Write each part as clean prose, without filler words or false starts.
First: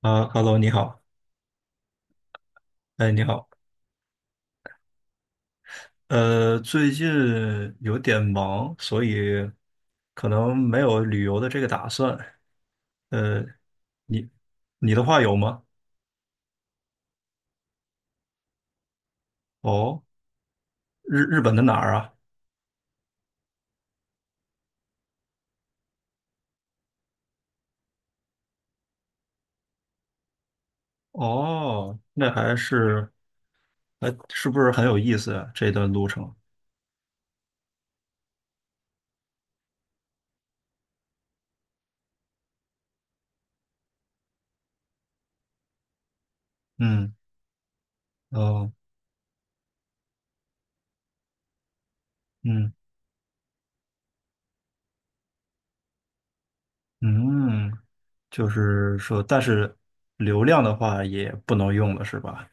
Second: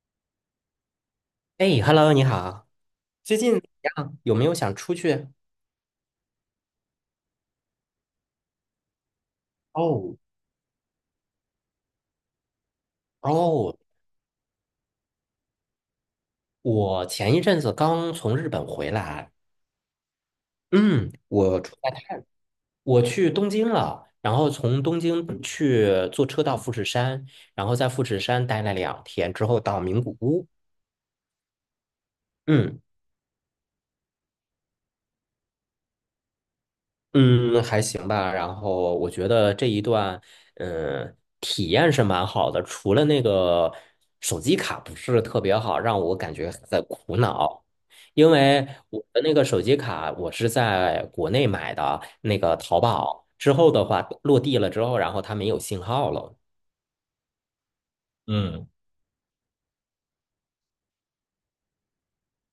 啊，Hello，你好。哎，Hello,你好，哎，你最好。近怎么样？有没有想出去？最近有点忙，所以哦可能没有旅游的这个打算。呃，哦，你你的话有吗？我前一阵子刚从日本回来，哦，嗯，日本我的哪出来儿啊？看，我去东京了，然后从东京去坐车到富士山，然后在富士山待了2天之后到名古屋，哦，那还嗯。是还是不是很有意思啊？这段路程，嗯，还行吧。然后我觉得这一段，嗯，体验是蛮好的，除了那个手机卡不是特别好，让我感觉在嗯。苦恼。因为哦，我的那个手机卡，我是在国内买的，那个嗯淘宝之后的话，落地了之后，然后它没有信号了。嗯，就嗯。是说，但是流量的话也不能用了，是吧？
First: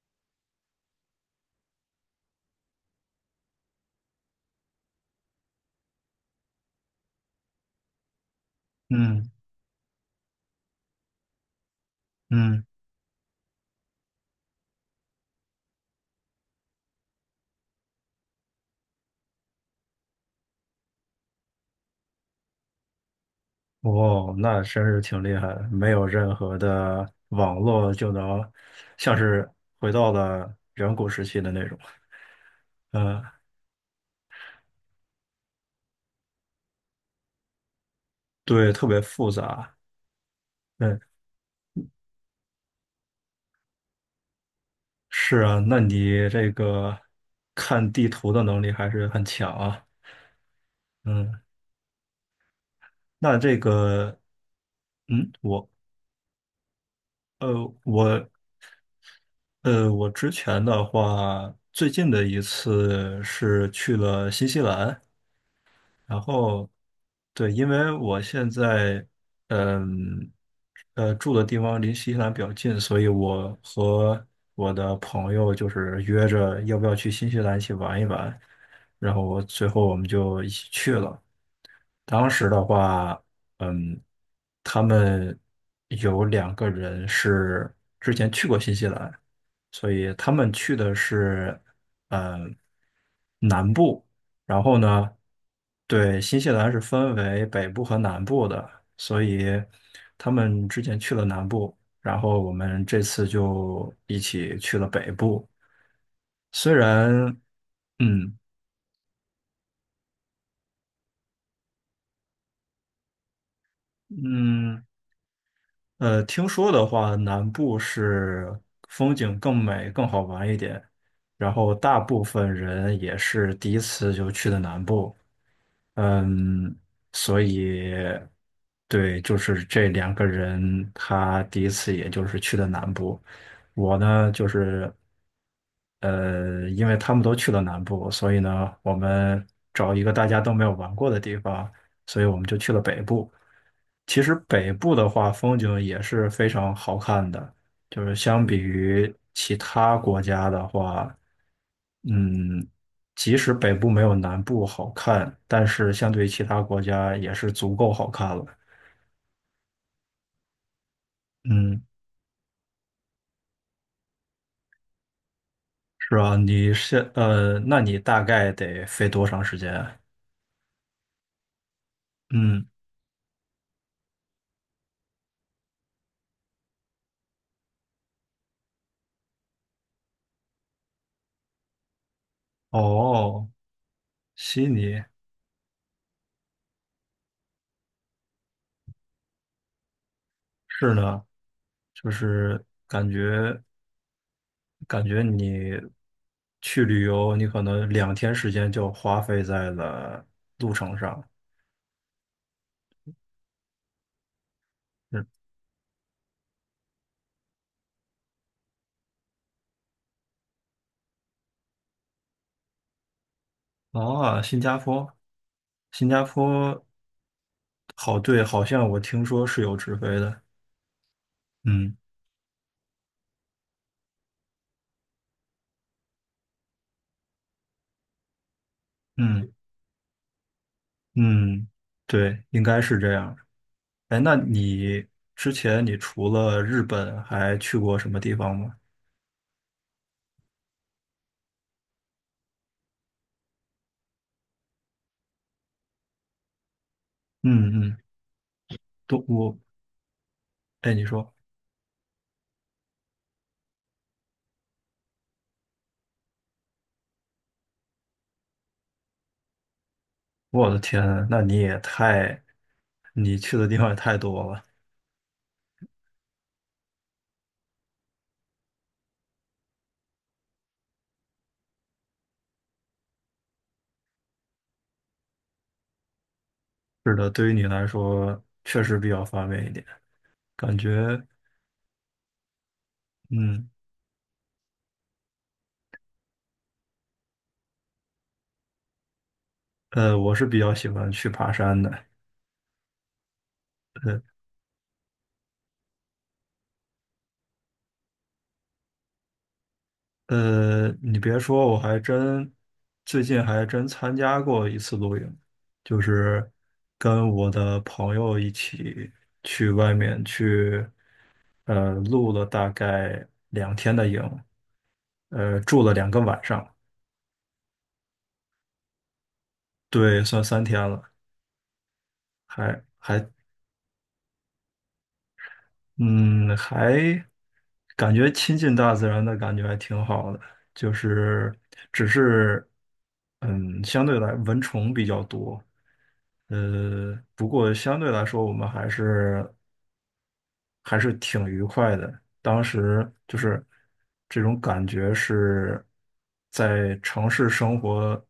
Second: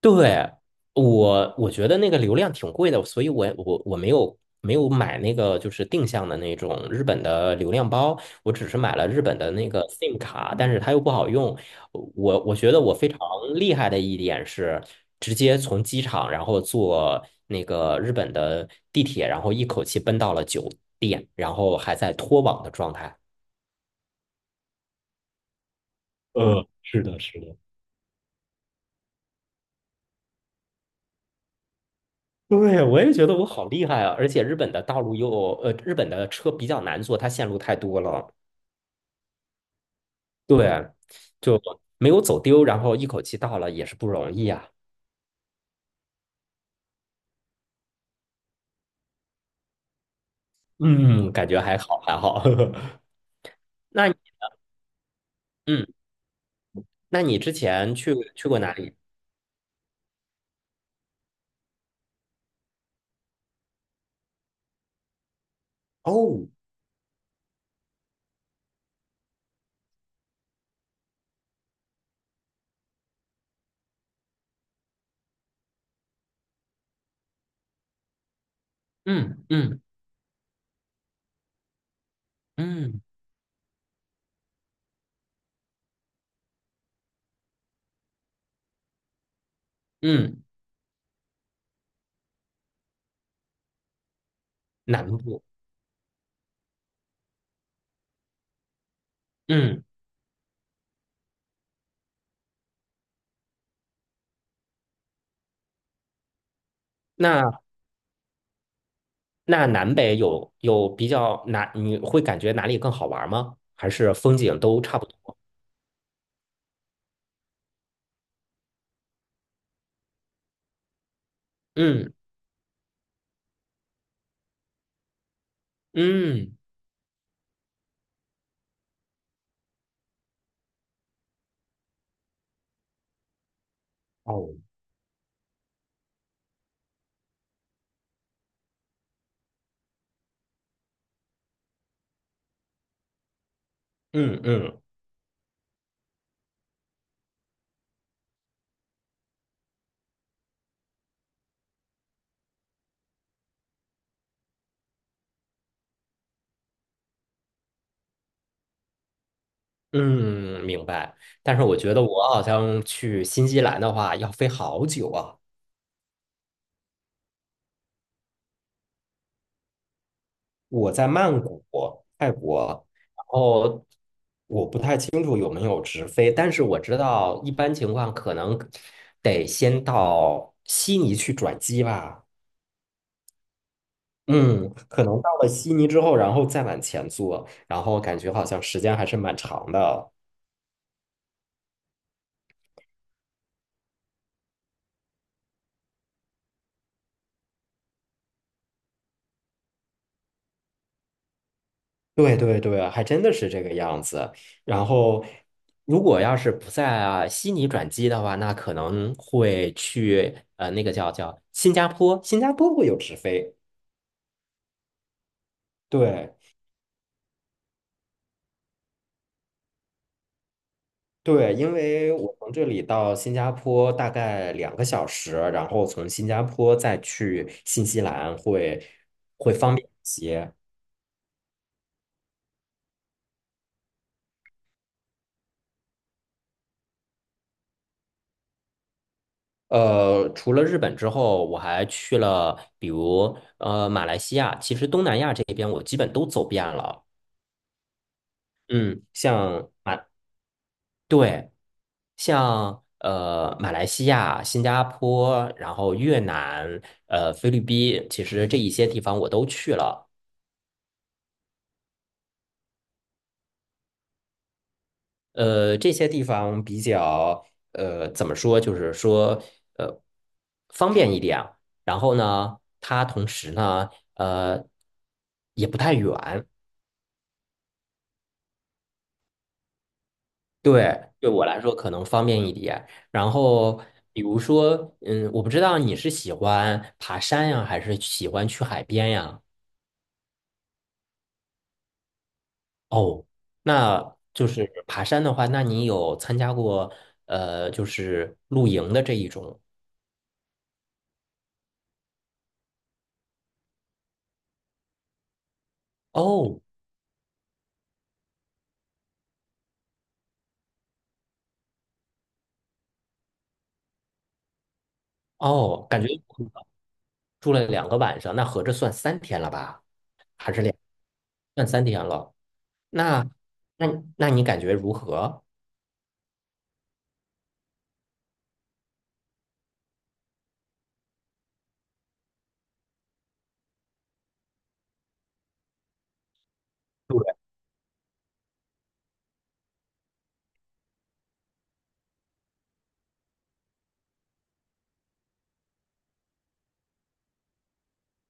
对，我觉得那个流量挺贵的，所以我没有买那个就是定向的那种日本的流量包，我只是买了日嗯本的那个 SIM 卡，但是它又不好用。我嗯。觉得我非常厉害的一点是，直接从机场，然后坐那个日本的地铁，然后一口气奔到了酒店，然后还在脱网的状态。哦，那真是挺厉害的，没有任何是的的，是网的。络就能，像是回到了远古时期的那种。对，我也嗯，觉得我好厉害啊！而且日本的道路又，日本的车比较难坐，它线路太多了。对，特别复杂。对，嗯，就没有走丢，然后一口气到了也是不容易啊。是啊，那你这个看地图的能力还是很强啊。嗯，嗯，感觉还好，还好。那这那你个，嗯，我，嗯，那你之呃，前去我，去过哪里？我之前的话，最近的一次是去了新西兰。然后，对，因为我现在，嗯，住的地方离新西兰比较近，所以我和我的朋友就是约着要不要去新西兰一起玩一玩，然后我嗯最嗯后我们就一起去了。当时的嗯话，嗯，他们有两个人是之前去过新西兰，所以他嗯，们去的是，嗯，南部。然后呢，南部。对，新西兰是分为北部和南部的，所以嗯，他们之前去了南部，然后我们这次就一起去了北部。虽然，那嗯那南北有比较哪？你会感觉哪里更好玩吗？还是风景都嗯。差不多？听说的话，南部是风景更美、更好玩一点，然后大嗯部分人也是第一次就去的南部。嗯，嗯，所以对，就是这两个人，他第一次也就是去的南部，我呢就哦，是呃，因为他们都去了南部，所以呢，我们找一个大家都没有玩过的地方，所以我们就去了北部。其实嗯北嗯。部的话，风景也是非常好看的，就是相比于其他国家的话，嗯，即使北部没有南部好看，但是相对于其他国家也是足够好看了。嗯，明白。但是我嗯，觉得我好像去新西兰的话要飞好久啊。是啊，那你大概得飞多长时间啊。我在曼谷、泰嗯，国，然后我不太清楚有没有直飞，但是我知道一般情况可能得先到悉尼去转机吧。哦，悉嗯，可尼能到了悉尼之后，然后再往前坐，然后感觉好像时间还是蛮长的。是呢，就是感觉。感觉你去旅游，你可能两天时间就花费在了路程上。对对对，还真的是这个样子。然后，嗯，如果要是不在啊悉尼转机的话，那可能会去那个叫新加坡，新加坡会有直飞。啊，新加坡，新加对坡，好，对，好像我听说是有直飞的。对，因嗯为我从这里到新加坡大概2个小时，然后从新加坡再去新西兰会嗯会方便一些。嗯，对，应该是这样。哎，那你之前你除了日本还去过什么地方吗？除了日本之后，我还去了比如马来西亚，其实东南亚这边我基本都走遍了。嗯嗯，嗯，都我，像马，哎，你说，对，像马来西亚、新加坡，然后越南、菲律宾，其实这一些地方我都去了。我的天啊，那你也太，你去的地方也太多了。这些地方比较怎么说，就是说呃方便一点。然后呢，它同时呢，呃也不太远。是的，对于你来说确实比较方便一点，感对，觉，对我来说可能方便一点。然嗯，后，比如说，嗯，我不知道你是喜欢爬山呀，还是喜欢去海边呀？我是比较喜欢去爬山的。哦，那就是爬山的话，那你有参加过就是露营的这一种？你别说，我还真最近还真参加过一次露营，就是哦跟我的朋友一起去外面去，露了大概两天的营，住哦，了感觉两个晚上。住了2个晚上，那合着算三天了吧？对，算还是三两，天了，算三天了。还还。那那那你感觉如何？嗯，还感觉亲近大自然的感觉还挺好的，就是只是，嗯，相对来蚊虫比较多。对，不过相对来说我们还是还是挺愉快的。当时就是这种感觉是在城市生活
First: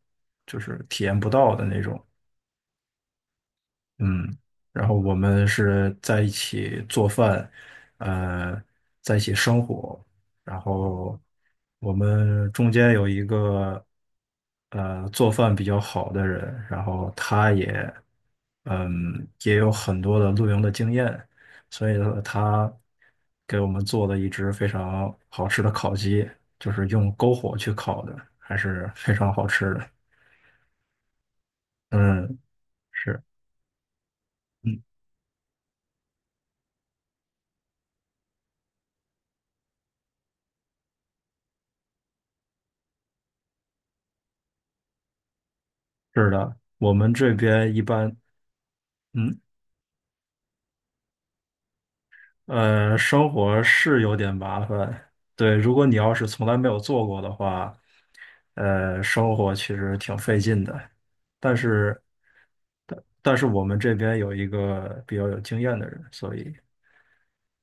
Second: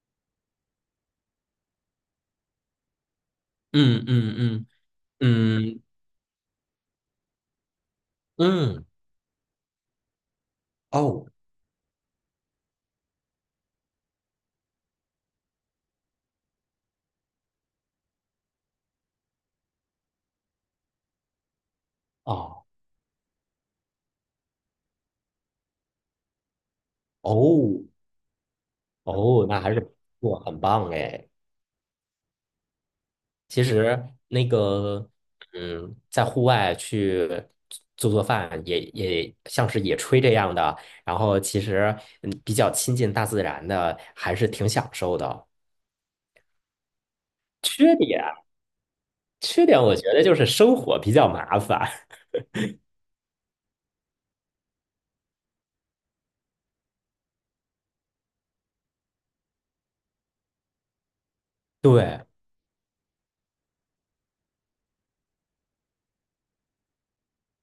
就是体验不到的那种。嗯嗯嗯，嗯然后我们嗯是在一起做饭，呃，嗯，在一起生活，然后哦我们中间有一个做饭比较好的人，然后他也也有很多的露营的经验，所以说哦。他给我们做了一只非常好吃的烤鸡，就是用篝火去哦烤的，还是非常好哦，那吃还是的。不错，很棒哎。嗯，是。其实那嗯。个，嗯，在户外去做饭也，也像是野炊这样的，然后其实嗯，比较亲近大自然的，还是挺享受的。是的，我们这边一般嗯，缺点我觉得就是生火比较麻烦。生活是有点麻烦。对，如果你要是从来没有做过的话，生活其实挺费劲的。但 是，对，但是我们这边有一个比较有经验的人，所以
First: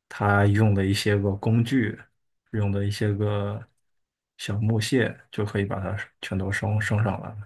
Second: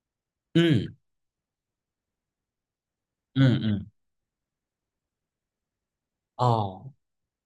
他用的一嗯，些个工具，用的一些嗯个嗯，小木屑，就可以把它全都升哦。升上来了。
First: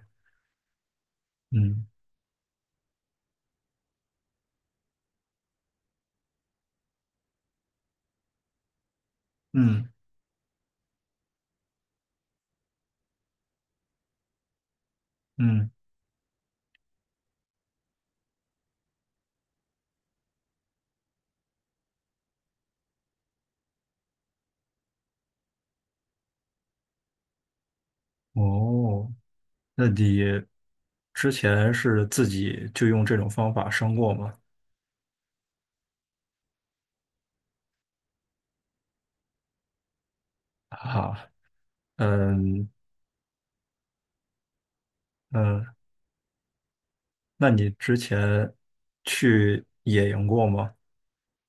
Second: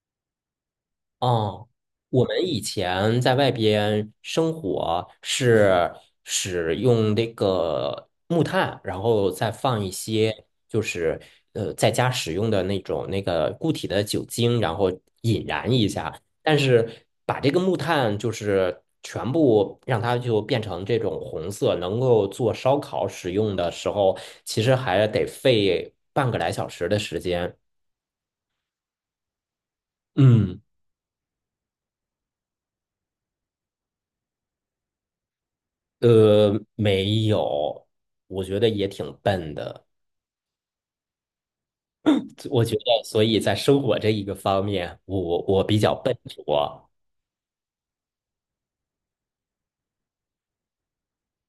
哦，嗯我们以前在外边生火是使用那个木炭，然后再放嗯一些就是在家使用的那种那个固体的酒精，然后引嗯。燃一下。但是把这个木炭就是全部让它就变成这种红色，能够做烧烤使用的时候，其实还得费半个来小时的时间。哦，那你嗯。之前是自己就用这种方法升过吗？没有，我觉得也挺笨的。好，我嗯觉得，所以在生活这一个方面，我嗯，我比较笨拙，那你之前去野营过吗？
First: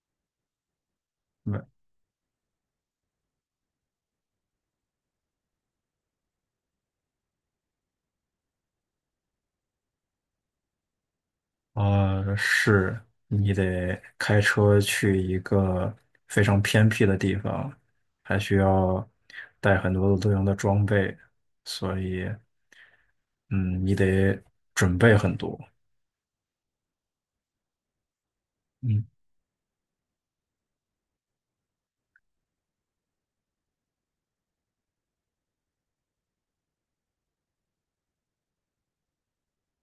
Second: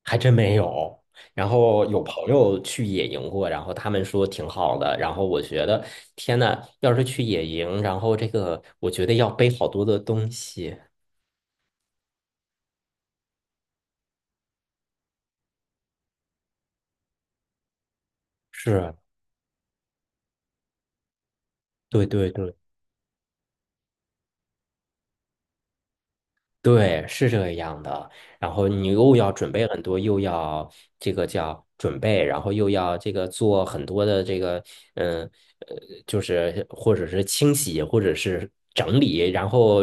还真没有。然没，后有朋友去野营过，然后他们说挺好的。然后我觉得，天呐，要是去野营，然后这个，我觉得要背好多的东西。是，你得开车去一个非常偏僻的地方，还需是，要带很多的露营的装备，所对以，对对。嗯，你得准备很多。对，是这样的。然后你嗯，又要准备很多，又要这个叫准备，然后又要这个做很多的这个，嗯呃，就是或者是清洗，或者是整理，然后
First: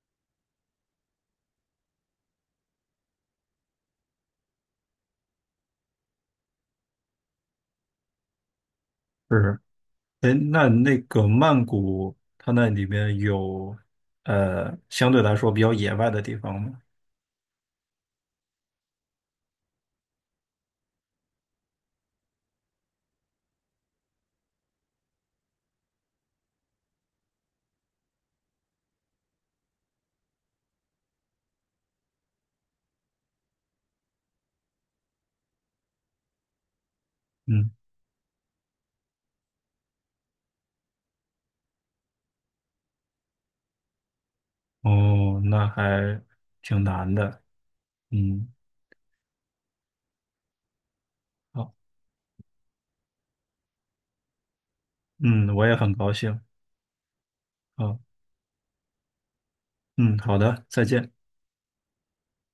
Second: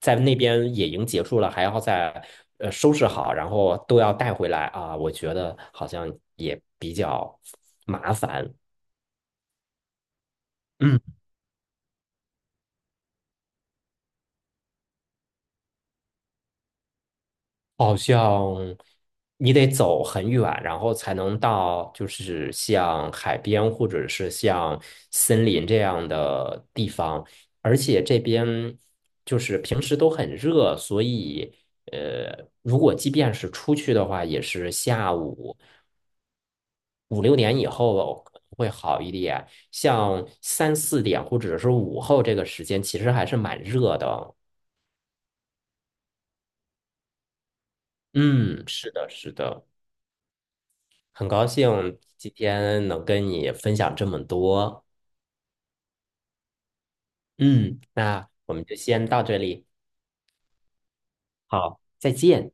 在那边野营结束了，还要再收拾好，然后都要带回来啊。我觉得好像也比较麻烦。是。哎，那那嗯。个曼谷，它那里面有相对来说比较野外的地方吗？好像你得走很远，然后才能到，就是像海边或者是像森林这样的地方。而且这边就是平时都很热，所以如果即便是出去的话，也是下午5、6点以嗯。后可能会好一点。像3、4点或者是午后这个时间，其实还是蛮热的。哦，那还挺难的。嗯，嗯，是的，是的。很高好，兴今天能跟你分享这么多。嗯，我也很高兴。嗯，好，那我们就先到这里，嗯，好的，再见。好，再见。